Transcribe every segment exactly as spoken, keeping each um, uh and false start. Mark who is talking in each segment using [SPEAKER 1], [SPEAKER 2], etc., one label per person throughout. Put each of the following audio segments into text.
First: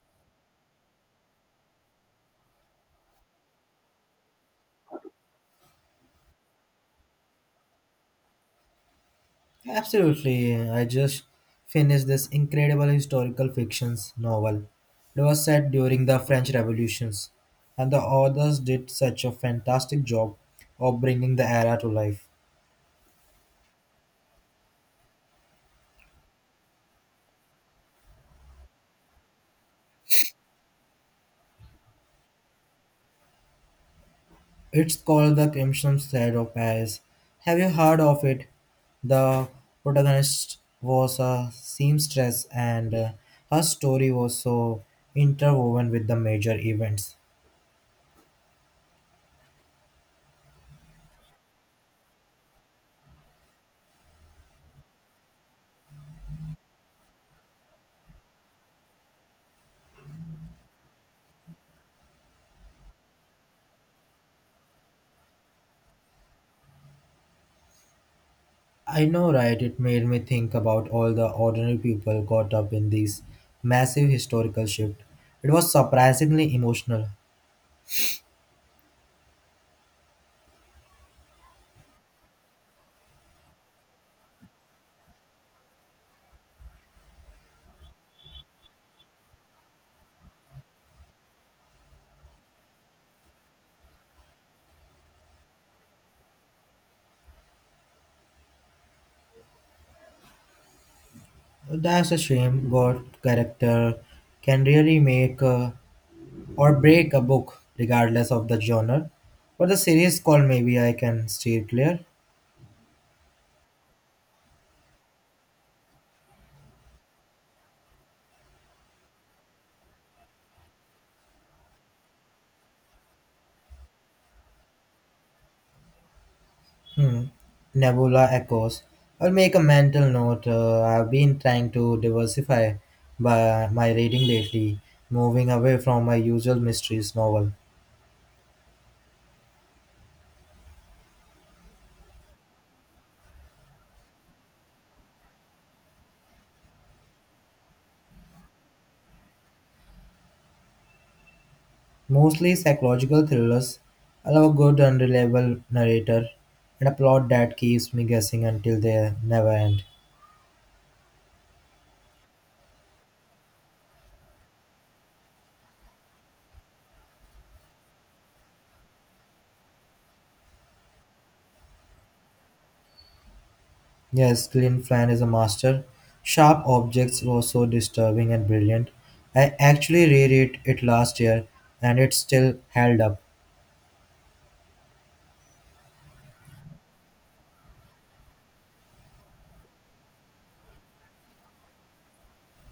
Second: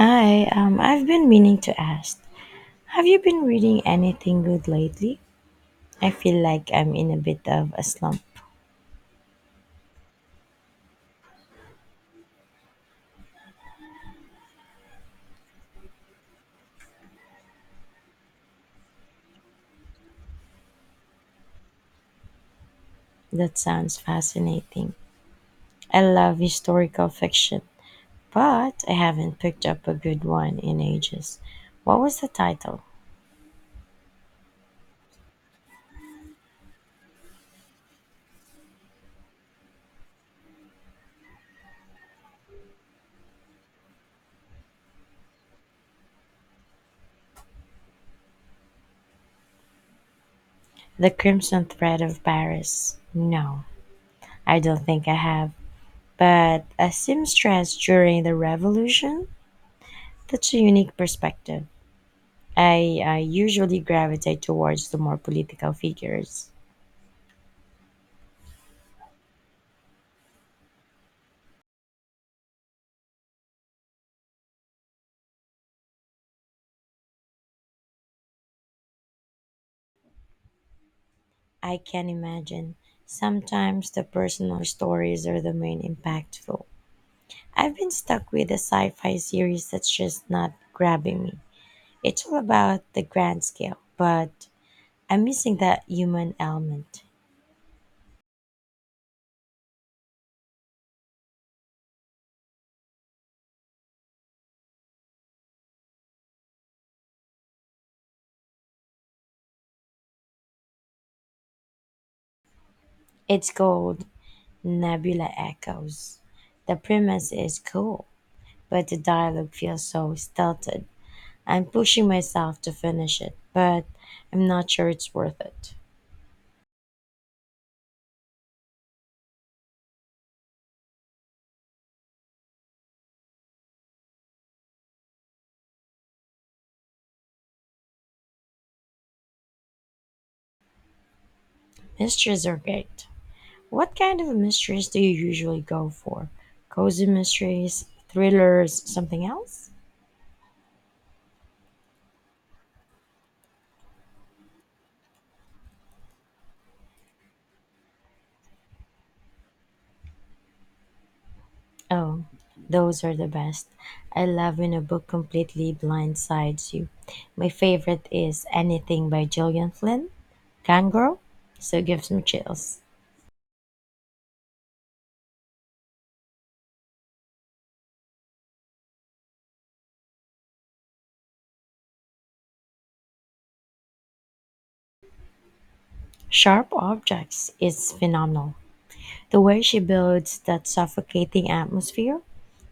[SPEAKER 1] Hi, um, I've been meaning to ask. Have you been reading anything good lately? I feel like I'm in a bit of a slump.
[SPEAKER 2] Absolutely. I just finished this incredible historical fictions novel. It was set during the French Revolutions, and the authors did such a fantastic job of bringing the era to life.
[SPEAKER 1] That sounds fascinating. I love historical fiction, but I haven't picked up a good one in ages. What was the title?
[SPEAKER 2] It's called The Crimson Thread of Paris. Have you heard of it? The protagonist was a seamstress, and uh, her story was so interwoven with the major events.
[SPEAKER 1] The Crimson Thread of Paris. No, I don't think I have. But a seamstress during the Revolution? That's a unique perspective. I uh, usually gravitate towards the more political figures.
[SPEAKER 2] I know, right? It made me think about all the ordinary people caught up in this massive historical shift. It was surprisingly emotional.
[SPEAKER 1] I can imagine. Sometimes the personal stories are the main impactful. I've been stuck with a sci fi series that's just not grabbing me. It's all about the grand scale, but I'm missing that human element.
[SPEAKER 2] That's a shame. God character can really make, uh, or break a book, regardless of the genre. But the series called Maybe I Can Steer Clear.
[SPEAKER 1] It's called Nebula Echoes. The premise is cool, but the dialogue feels so stilted. I'm pushing myself to finish it, but I'm not sure it's worth it.
[SPEAKER 2] Hmm. Nebula Echoes. I'll make a mental note. Uh, I've been trying to diversify by my reading lately, moving away from my usual mysteries novel.
[SPEAKER 1] Mysteries are great. What kind of mysteries do you usually go for? Cozy mysteries, thrillers, something else?
[SPEAKER 2] Mostly psychological thrillers allow a good unreliable narrator and a plot that keeps me guessing until they never end.
[SPEAKER 1] Oh, those are the best. I love when a book completely blindsides you. My favorite is Anything by Gillian Flynn. Gone so gives me chills.
[SPEAKER 2] Yes, Glenn Flan is a master. Sharp Objects was so disturbing and brilliant. I actually reread it last year and it still held up.
[SPEAKER 1] Sharp Objects is phenomenal. The way she builds that suffocating atmosphere,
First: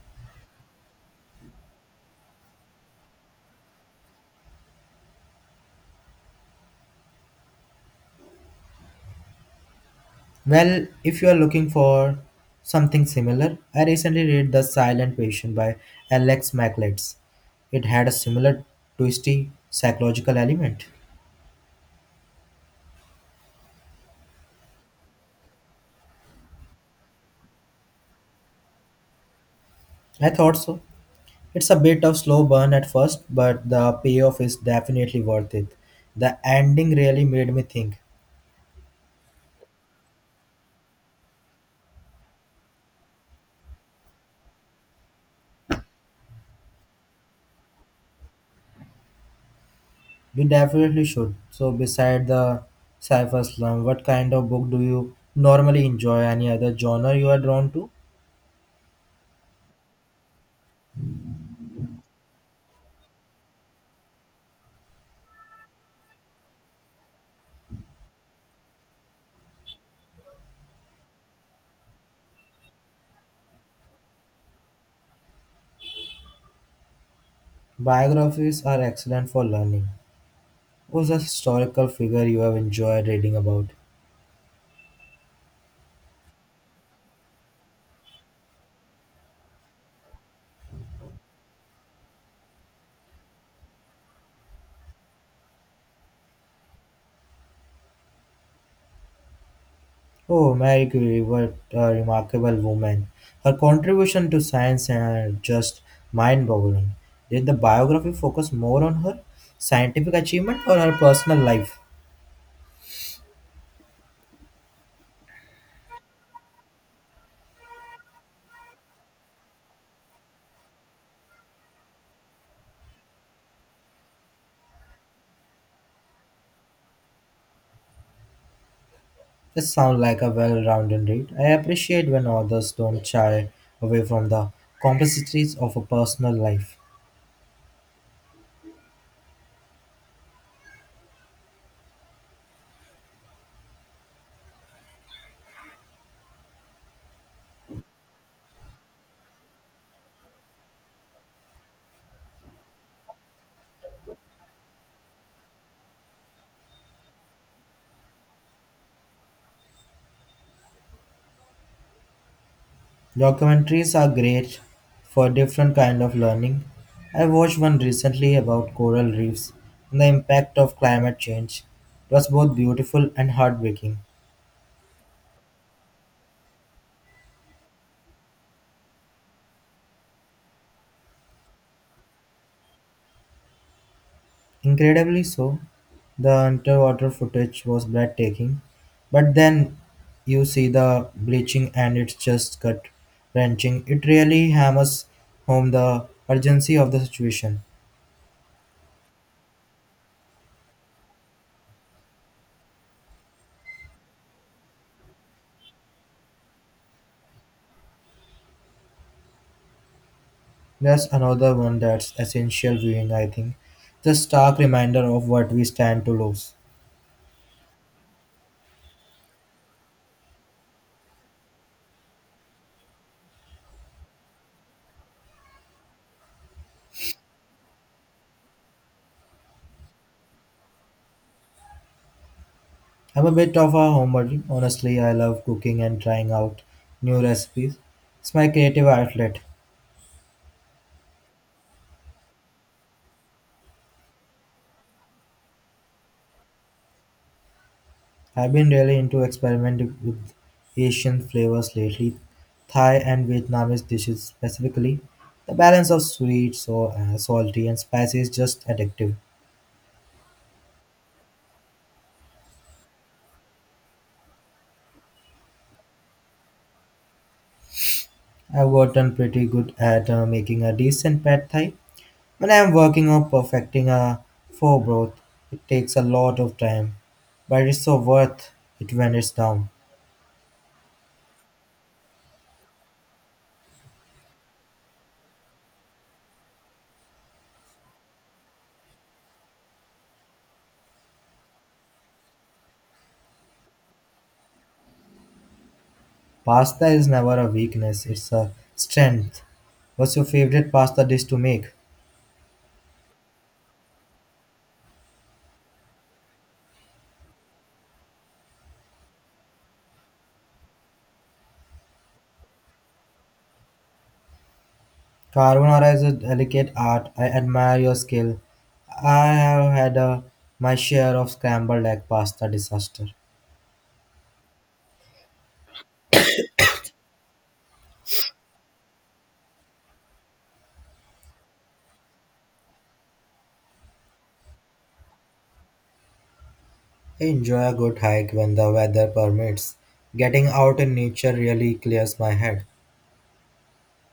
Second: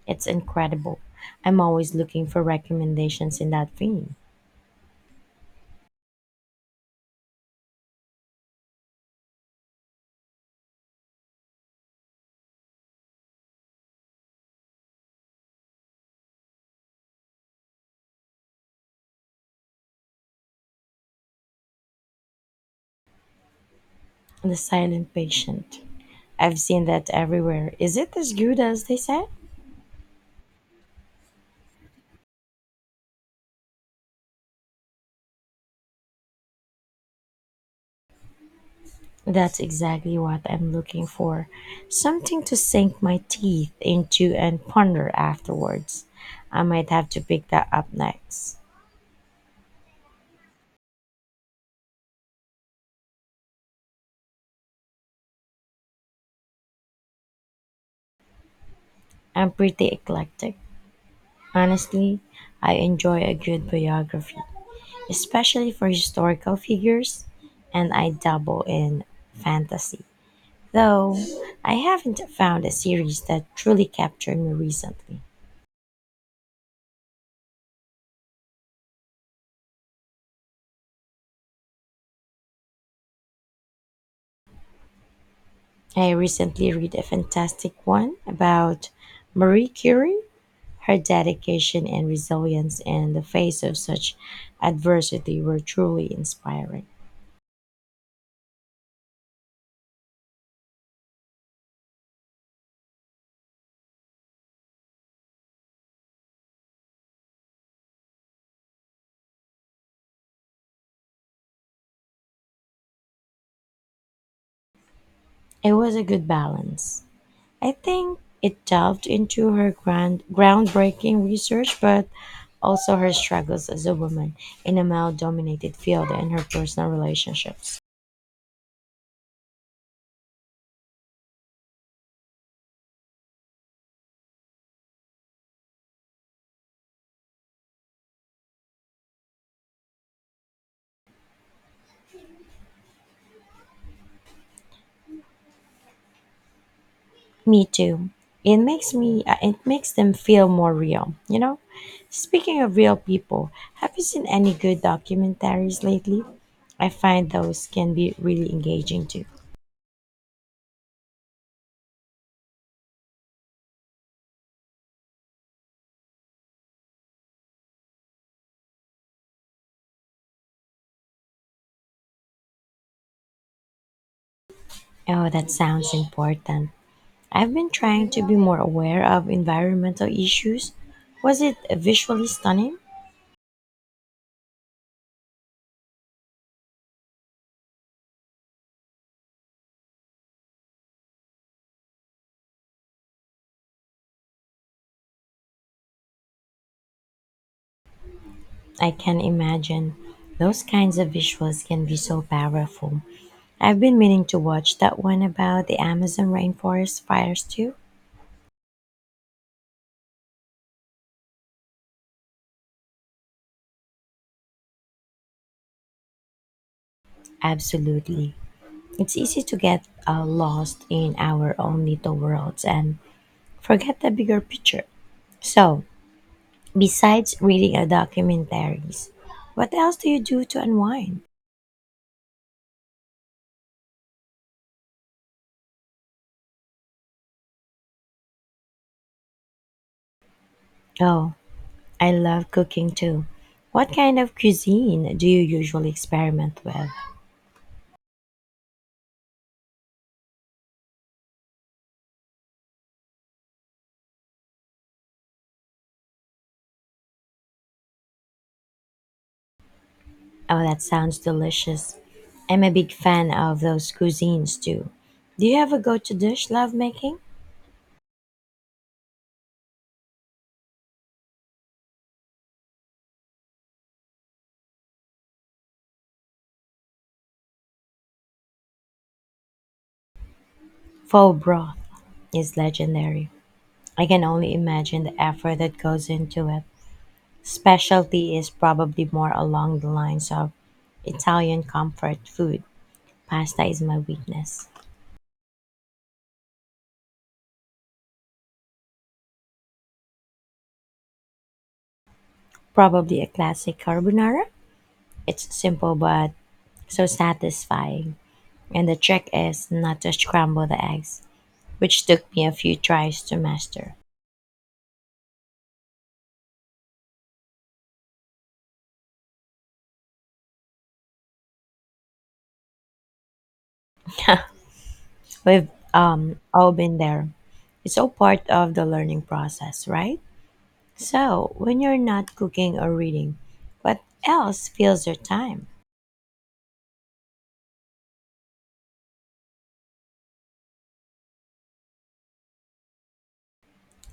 [SPEAKER 1] it's incredible. I'm always looking for recommendations in that vein.
[SPEAKER 2] Well, if you are looking for something similar, I recently read The Silent Patient by Alex Mackletts. It had a similar twisty psychological element.
[SPEAKER 1] The Silent Patient. I've seen that everywhere. Is it as good as they say?
[SPEAKER 2] I thought so. It's a bit of slow burn at first, but the payoff is definitely worth it. The ending really made me think.
[SPEAKER 1] That's exactly what I'm looking for. Something to sink my teeth into and ponder afterwards. I might have to pick that up next.
[SPEAKER 2] We definitely should. So beside the sci-fi slum, what kind of book do you normally enjoy? Any other genre you are drawn to?
[SPEAKER 1] I'm pretty eclectic. Honestly, I enjoy a good biography, especially for historical figures, and I dabble in fantasy. Though I haven't found a series that truly captured me recently.
[SPEAKER 2] Biographies are excellent for learning. Who's a historical figure you have enjoyed reading about?
[SPEAKER 1] I recently read a fantastic one about Marie Curie, her dedication and resilience in the face of such adversity were truly inspiring.
[SPEAKER 2] Oh, Marie Curie, what a remarkable woman. Her contribution to science are just mind boggling. Did the biography focus more on her scientific achievement or her personal life?
[SPEAKER 1] It was a good balance. I think it delved into her grand, groundbreaking research, but also her struggles as a woman in a male dominated field and her personal relationship.
[SPEAKER 2] This sounds like a well rounded read. I appreciate when authors don't shy away from the complexities of a personal life.
[SPEAKER 1] Me too. It makes me uh, it makes them feel more real, you know? Speaking of real people, have you seen any good documentaries lately? I find those can be really engaging too.
[SPEAKER 2] Documentaries are great for different kind of learning. I watched one recently about coral reefs and the impact of climate change. It was both beautiful and heartbreaking.
[SPEAKER 1] Oh, that sounds important. I've been trying to be more aware of environmental issues. Was it visually stunning?
[SPEAKER 2] Incredibly so, the underwater footage was breathtaking, but then you see the bleaching and it's just gut wrenching. It really hammers home the urgency of the situation.
[SPEAKER 1] I can imagine. Those kinds of visuals can be so powerful. I've been meaning to watch that one about the Amazon rainforest fires too.
[SPEAKER 2] That's another one that's essential viewing, I think. The stark reminder of what we stand to lose.
[SPEAKER 1] Absolutely. It's easy to get uh, lost in our own little worlds and forget the bigger picture. So, besides reading uh, documentaries, what else do you do to unwind?
[SPEAKER 2] I'm a bit of a homebody. Honestly, I love cooking and trying out new recipes. It's my creative outlet.
[SPEAKER 1] Oh, I love cooking too. What kind of cuisine do you usually experiment with?
[SPEAKER 2] I've been really into experimenting with Asian flavors lately, Thai and Vietnamese dishes specifically. The balance of sweet, so uh, salty, and spicy is just addictive.
[SPEAKER 1] Oh, that sounds delicious. I'm a big fan of those cuisines too. Do you have a go to dish love making?
[SPEAKER 2] I've gotten pretty good at uh, making a decent pad thai. When I'm working on perfecting a forebroth, it takes a lot of time, but it's so worth it when it's done.
[SPEAKER 1] Faux broth is legendary. I can only imagine the effort that goes into it. Specialty is probably more along the lines of Italian comfort food. Pasta is my weakness.
[SPEAKER 2] Pasta is never a weakness, it's a strength. What's your favorite pasta dish to make?
[SPEAKER 1] Probably a classic carbonara. It's simple but so satisfying. And the trick is not to scramble the eggs, which took me a few tries to master.
[SPEAKER 2] Carbonara is a delicate art. I admire your skill. I have had a, My share of scrambled egg pasta disaster.
[SPEAKER 1] We've um, all been there. It's all part of the learning process, right? So, when you're not cooking or reading, what else fills your time?
[SPEAKER 2] I enjoy a good hike when the weather permits. Getting out in nature really clears my head.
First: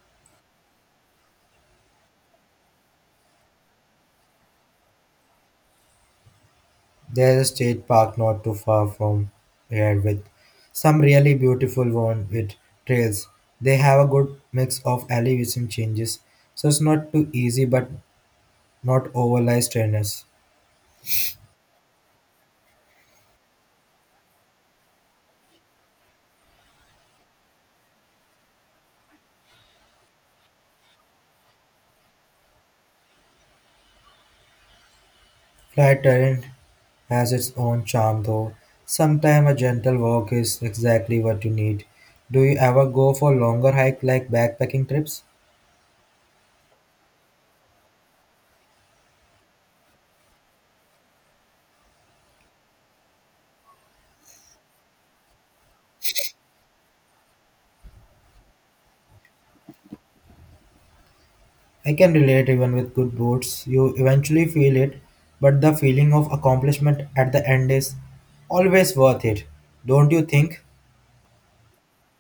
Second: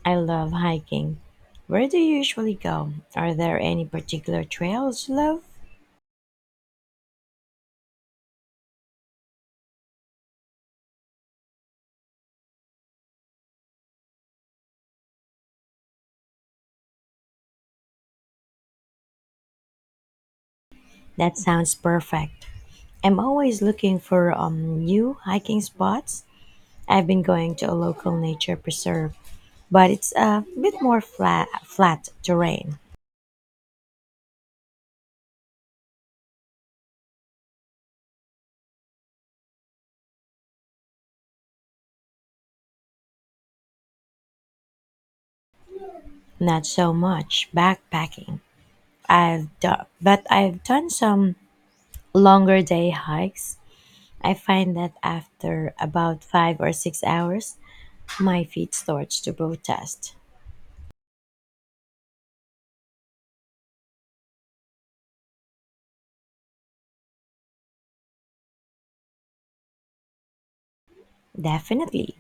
[SPEAKER 1] I love hiking. Where do you usually go? Are there any particular trails you love?
[SPEAKER 2] There's a state park not too far from here with some really beautiful one with trails. They have a good mix of elevation changes, so it's not too easy but not overly strenuous.
[SPEAKER 1] That sounds perfect. I'm always looking for um, new hiking spots. I've been going to a local nature preserve, but it's a bit more flat, flat terrain.
[SPEAKER 2] Flat terrain has its own charm though. Sometimes a gentle walk is exactly what you need. Do you ever go for longer hike like backpacking trips?
[SPEAKER 1] Not so much backpacking. I've done, but I've done some longer day hikes. I find that after about five or six hours, my feet starts to protest.
[SPEAKER 2] I can relate even with good boards. You eventually feel it, but the feeling of accomplishment at the end is always worth it. Don't you think?
[SPEAKER 1] Definitely.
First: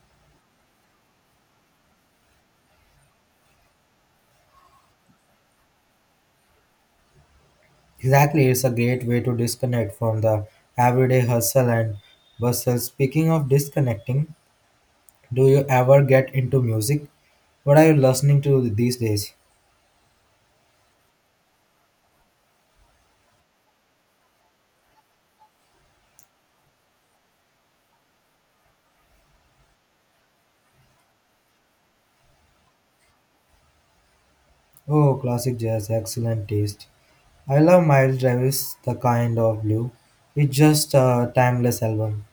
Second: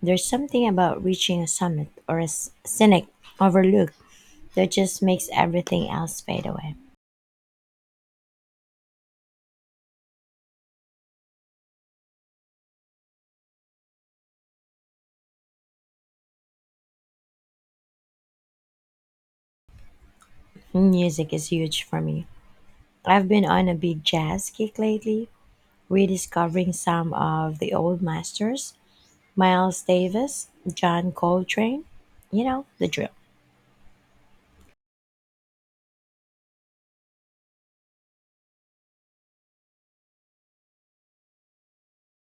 [SPEAKER 1] There's something about reaching a summit or a s- scenic overlook that just makes everything else fade away.
[SPEAKER 2] Exactly, it's a great way to disconnect from the everyday hustle and bustle. Speaking of disconnecting, do you ever get into music? What are you listening to these days?
[SPEAKER 1] Music is huge for me. I've been on a big jazz kick lately, rediscovering some of the old masters Miles Davis, John Coltrane, you know, the drill.
[SPEAKER 2] Oh, classic jazz, excellent taste. I love Miles Davis, The Kind of Blue. It's just a timeless album.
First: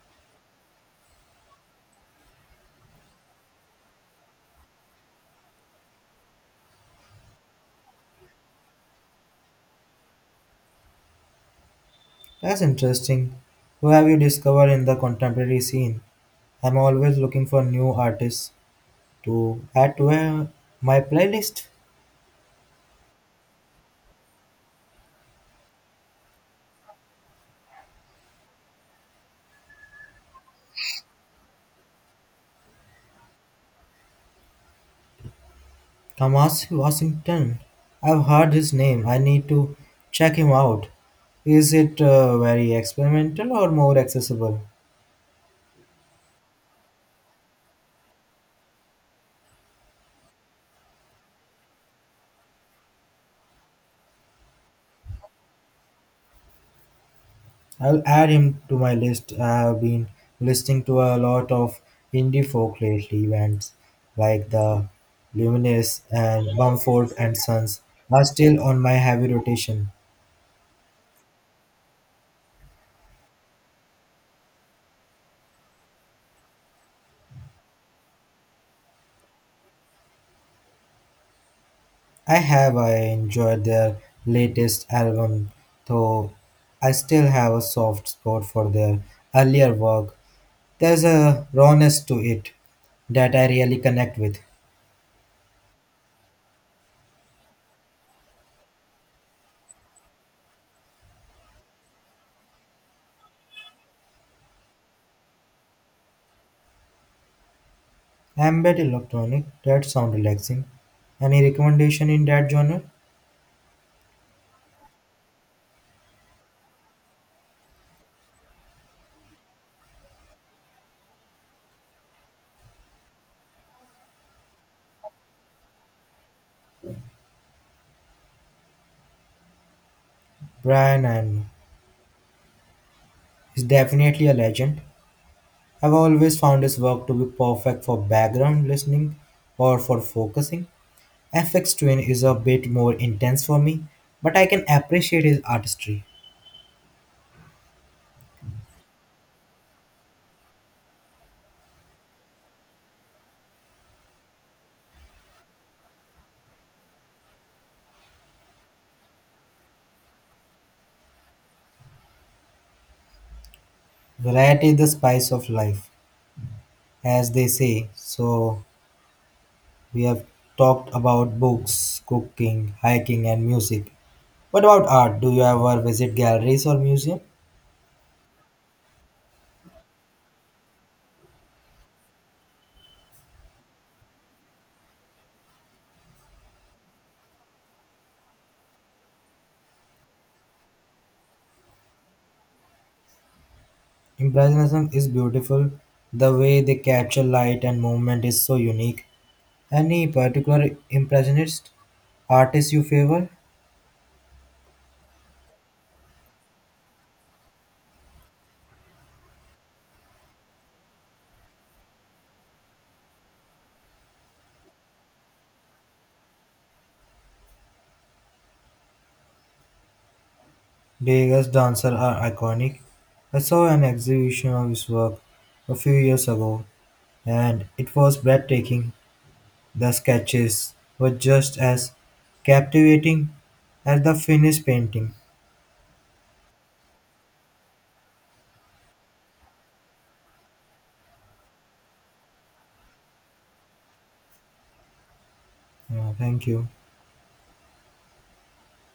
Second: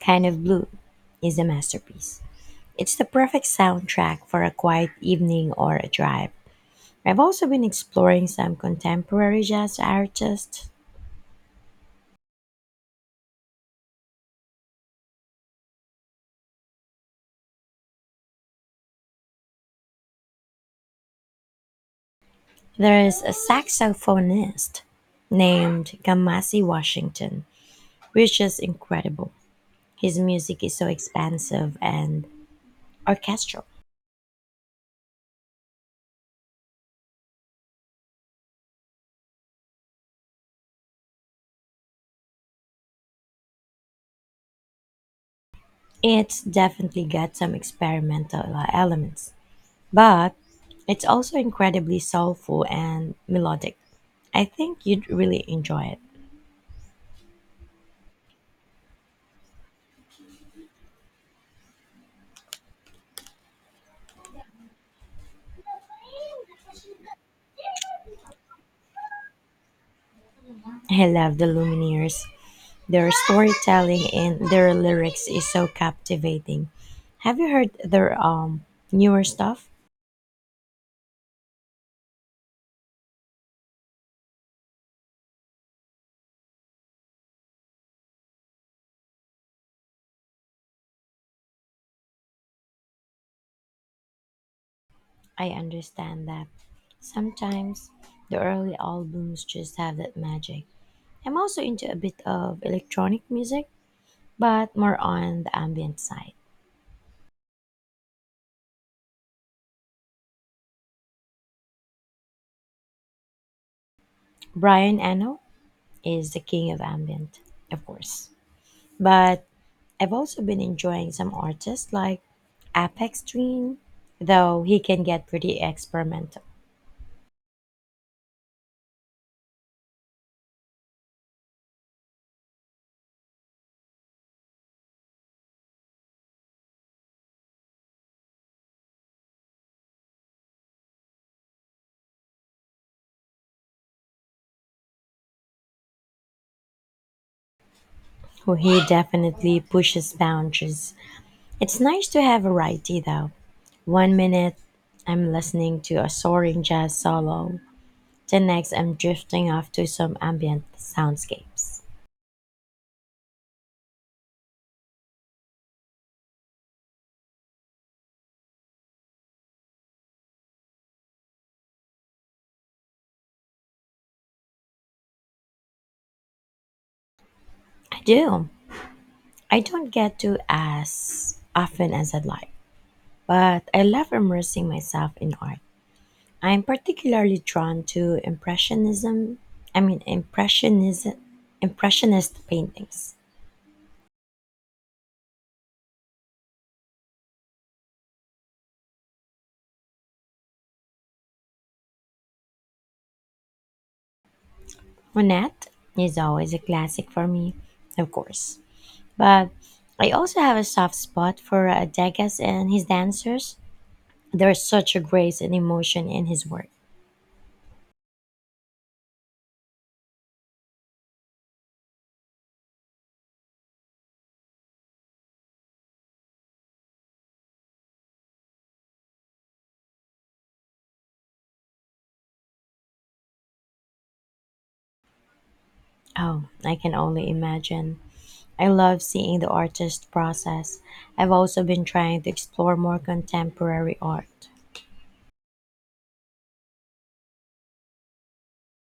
[SPEAKER 1] Kind of Blue is a masterpiece. It's the perfect soundtrack for a quiet evening or a drive. I've also been exploring some contemporary jazz artists.
[SPEAKER 2] That's interesting. Who have you discovered in the contemporary scene? I'm always looking for new artists to add to uh, my playlist.
[SPEAKER 1] There's a saxophonist named Kamasi Washington, which is incredible. His music is so expansive and orchestral.
[SPEAKER 2] Kamasi Washington. I've heard his name. I need to check him out. Is it uh, very experimental or more accessible?
[SPEAKER 1] It's definitely got some experimental elements. But it's also incredibly soulful and melodic. I think you'd really enjoy it.
[SPEAKER 2] I'll add him to my list. I've been listening to a lot of indie folk lately, bands like the Luminous and Mumford and Sons are still on my heavy rotation.
[SPEAKER 1] I love the Lumineers. Their storytelling and their lyrics is so captivating. Have you heard their um newer stuff?
[SPEAKER 2] I have I enjoyed their latest album, though I still have a soft spot for their earlier work. There's a rawness to it that I really connect with.
[SPEAKER 1] I understand that sometimes the early albums just have that magic. I'm also into a bit of electronic music, but more on the ambient side.
[SPEAKER 2] Ambient electronic, that sound relaxing. Any recommendation in that genre?
[SPEAKER 1] Brian Eno is the king of ambient, of course. But I've also been enjoying some artists like Apex Twin, though he can get pretty experimental.
[SPEAKER 2] Brian Eno is definitely a legend. I've always found his work to be perfect for background listening or for focusing. F X Twin is a bit more intense for me, but I can appreciate his artistry.
[SPEAKER 1] Who he definitely pushes boundaries. It's nice to have variety though. One minute I'm listening to a soaring jazz solo, the next I'm drifting off to some ambient soundscapes.
[SPEAKER 2] Variety is the spice of life, as they say. So, we have talked about books, cooking, hiking, and music. What about art? Do you ever visit galleries or museum?
[SPEAKER 1] I do. I don't get to as often as I'd like, but I love immersing myself in art. I'm particularly drawn to impressionism. I mean impressionism impressionist paintings.
[SPEAKER 2] Impressionism is beautiful. The way they capture light and movement is so unique. Any particular impressionist artist you favor?
[SPEAKER 1] Monet is always a classic for me, of course. But I also have a soft spot for uh, Degas and his dancers. There is such a grace and emotion in his work.
[SPEAKER 2] Degas dancer are iconic. I saw an exhibition of his work a few years ago and it was breathtaking. The sketches were just as captivating as the finished painting.
[SPEAKER 1] Oh, I can only imagine. I love seeing the artist process. I've also been trying to explore more contemporary art.
[SPEAKER 2] Yeah, thank you.